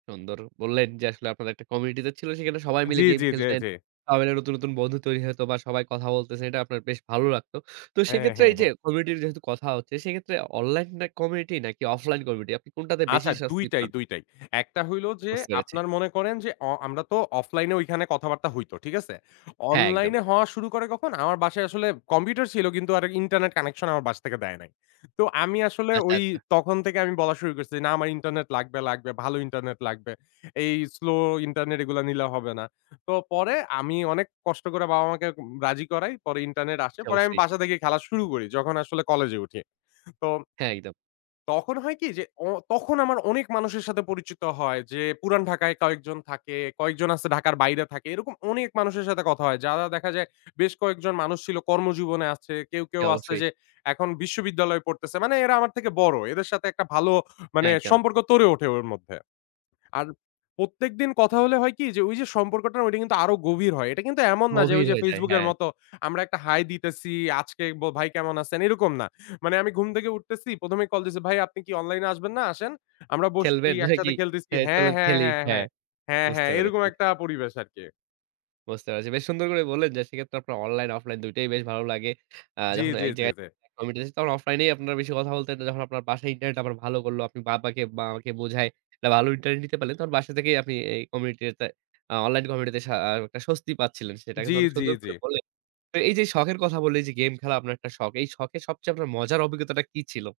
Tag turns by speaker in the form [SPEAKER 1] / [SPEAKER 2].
[SPEAKER 1] সুন্দর বললেন, যে আসলে আপনাদের একটা কমিউনিটি তে ছিল, সেখানে সবাই মিলে
[SPEAKER 2] জ্বী,
[SPEAKER 1] গেম
[SPEAKER 2] জ্বী, জ্বী,
[SPEAKER 1] খেলতেন।
[SPEAKER 2] জ্বী।
[SPEAKER 1] [unintelligible] নতুন, নতুন, বন্ধু তৈরি হয়তবা সবাই কথা বলতেছেন, এটা আপনার বেশ ভালো লাগতো। তো
[SPEAKER 2] হ্যাঁ,
[SPEAKER 1] সেইক্ষেত্রে
[SPEAKER 2] হ্যাঁ,
[SPEAKER 1] এই যে
[SPEAKER 2] হ্যাঁ।
[SPEAKER 1] কমিউনিটির যেহেতু কথা হচ্ছে সেক্ষেত্রে অনলাইন, না কমিউনিটি, নাকি অফলাইন কমিউনিটি, আপনি কোনটাতে বেশি
[SPEAKER 2] আচ্ছা,
[SPEAKER 1] স্বস্তি
[SPEAKER 2] দুইটাই,
[SPEAKER 1] পান?
[SPEAKER 2] দুইটাই। একটা হইল যে,
[SPEAKER 1] বুঝতে পেরেছি।
[SPEAKER 2] আপনারা মনে করেন যে অ আমরা তো অফলাইন এ ঐখানে কথাবার্তা হইত। ঠিক আছে?
[SPEAKER 1] হ্যাঁ, একদম।
[SPEAKER 2] অনলাইন এ হওয়া শুরু করে কখন? আমার বাসায় আসলে কম্পিউটার ছিল, কিন্তু আর ইন্টারনেট কানেকশন আমার বাসা থেকে দেয় নাই। তো আমি আসলে
[SPEAKER 1] আচ্ছা,
[SPEAKER 2] ওই
[SPEAKER 1] আচ্ছা।
[SPEAKER 2] তখন থেকে আমি বলা শুরু করছি, না আমার ইন্টারনেট লাগবে, লাগবে, ভালো ইন্টারনেট লাগবে। এই স্লো ইন্টারনেট এগুলা নিলে হবে না। তো পরে আমি অনেক কষ্ট করে বাবা মাকে উম রাজি করাই, পরে ইন্টারনেট আসে।
[SPEAKER 1] জি,
[SPEAKER 2] পরে আমি
[SPEAKER 1] অবশ্যই।
[SPEAKER 2] বাসা থেকে খেলা শুরু করি যখন আসলে কলেজে উঠি। তো
[SPEAKER 1] হ্যাঁ, একদম।
[SPEAKER 2] তখন হয় কি যে অ তখন আমার অনেক মানুষের সাথে পরিচিত হয়। যে পুরান ঢাকায় কয়েকজন থাকে, কয়েকজন আছে ঢাকার বাইরে থাকে। এরকম অনেক মানুষের সাথে কথা হয়। যারা দেখা যায় বেশ কয়েকজন মানুষ ছিল কর্মজীবনে আছে। কেউ,
[SPEAKER 1] জি,
[SPEAKER 2] কেউ আছে
[SPEAKER 1] অবশ্যই।
[SPEAKER 2] যে এখন বিশ্ববিদ্যালয়ে পড়তেছে। মানে এরা আমার থেকে বড় এদের সাথে একটা মানে ভালো মানে
[SPEAKER 1] হ্যাঁ, একদম।
[SPEAKER 2] সম্পর্ক গড়ে ওঠে ওর মধ্যে। আর প্রত্যেকদিন কথা হলে হয় কি? যে ওই যে সম্পর্কটা ঐটা কিন্তু আরো গভীর হয়। এটা কিন্তু এমন না যে ওই
[SPEAKER 1] গভীর
[SPEAKER 2] যে
[SPEAKER 1] হয়ে যায়
[SPEAKER 2] FaceBook এর
[SPEAKER 1] হ্যাঁ।
[SPEAKER 2] মত আমরা একটা হাই দিতেছি। আজকে ব ভাই কেমন আছেন এরকম না। মানে আমি ঘুম থেকে উঠতেছি ১ম এই কল দিছি ভাই আপনি কি অনলাইন এ আসবেন না? আসেন। আমরা বসছি
[SPEAKER 1] খেলবেন নাকি?
[SPEAKER 2] একসাথে খেলতেছি
[SPEAKER 1] হ্যাঁ,
[SPEAKER 2] হ্যাঁ,
[SPEAKER 1] চলেন
[SPEAKER 2] হ্যাঁ,
[SPEAKER 1] খেলি।
[SPEAKER 2] হ্যাঁ,
[SPEAKER 1] হ্যাঁ,
[SPEAKER 2] হ্যাঁ। হ্যাঁ,
[SPEAKER 1] বুঝতে
[SPEAKER 2] হ্যাঁ, এরকম
[SPEAKER 1] পেরেছি।
[SPEAKER 2] একটা পরিবেশ আরকি।
[SPEAKER 1] বুঝতে পেরেছি। বেশ সুন্দর করে বললেন, যে সেক্ষেত্রে আপনার অনলাইন অফলাইন দুইটাই বেশ ভালো লাগে। আ
[SPEAKER 2] জ্বী,
[SPEAKER 1] যখন
[SPEAKER 2] জ্বী,
[SPEAKER 1] এক
[SPEAKER 2] জ্বী,
[SPEAKER 1] জায়গায়
[SPEAKER 2] জ্বী।
[SPEAKER 1] কমিউটি দিছ তখন অফলাইনেই আপনারা বেশি কথা বলতেন। যখন আপনার বাসায় ইন্টারনেট আবার ভালো করলো, আপনি বাবাকে, বাবা-মাকে বোঝায় একটা ভালো ইন্টারনেট নিতে পারলেন, তখন বাসা থেকেই আপনি এই কমিউনিটিতে আ অনলাইন কমিউনিটিতে শা আ একটা স্বস্তি পাচ্ছিলেন। সেটা
[SPEAKER 2] জ্বী,
[SPEAKER 1] কিন্তু অনেক
[SPEAKER 2] জ্বী,
[SPEAKER 1] সুন্দর করে
[SPEAKER 2] জ্বী।
[SPEAKER 1] বললেন। তো এই যে এই শখের কথা বললেন এই যে, গেম খেলা আপনার একটা শখ। এই যে শখের সবচেয়ে আপনার মজার অভিজ্ঞতাটা কি ছিল?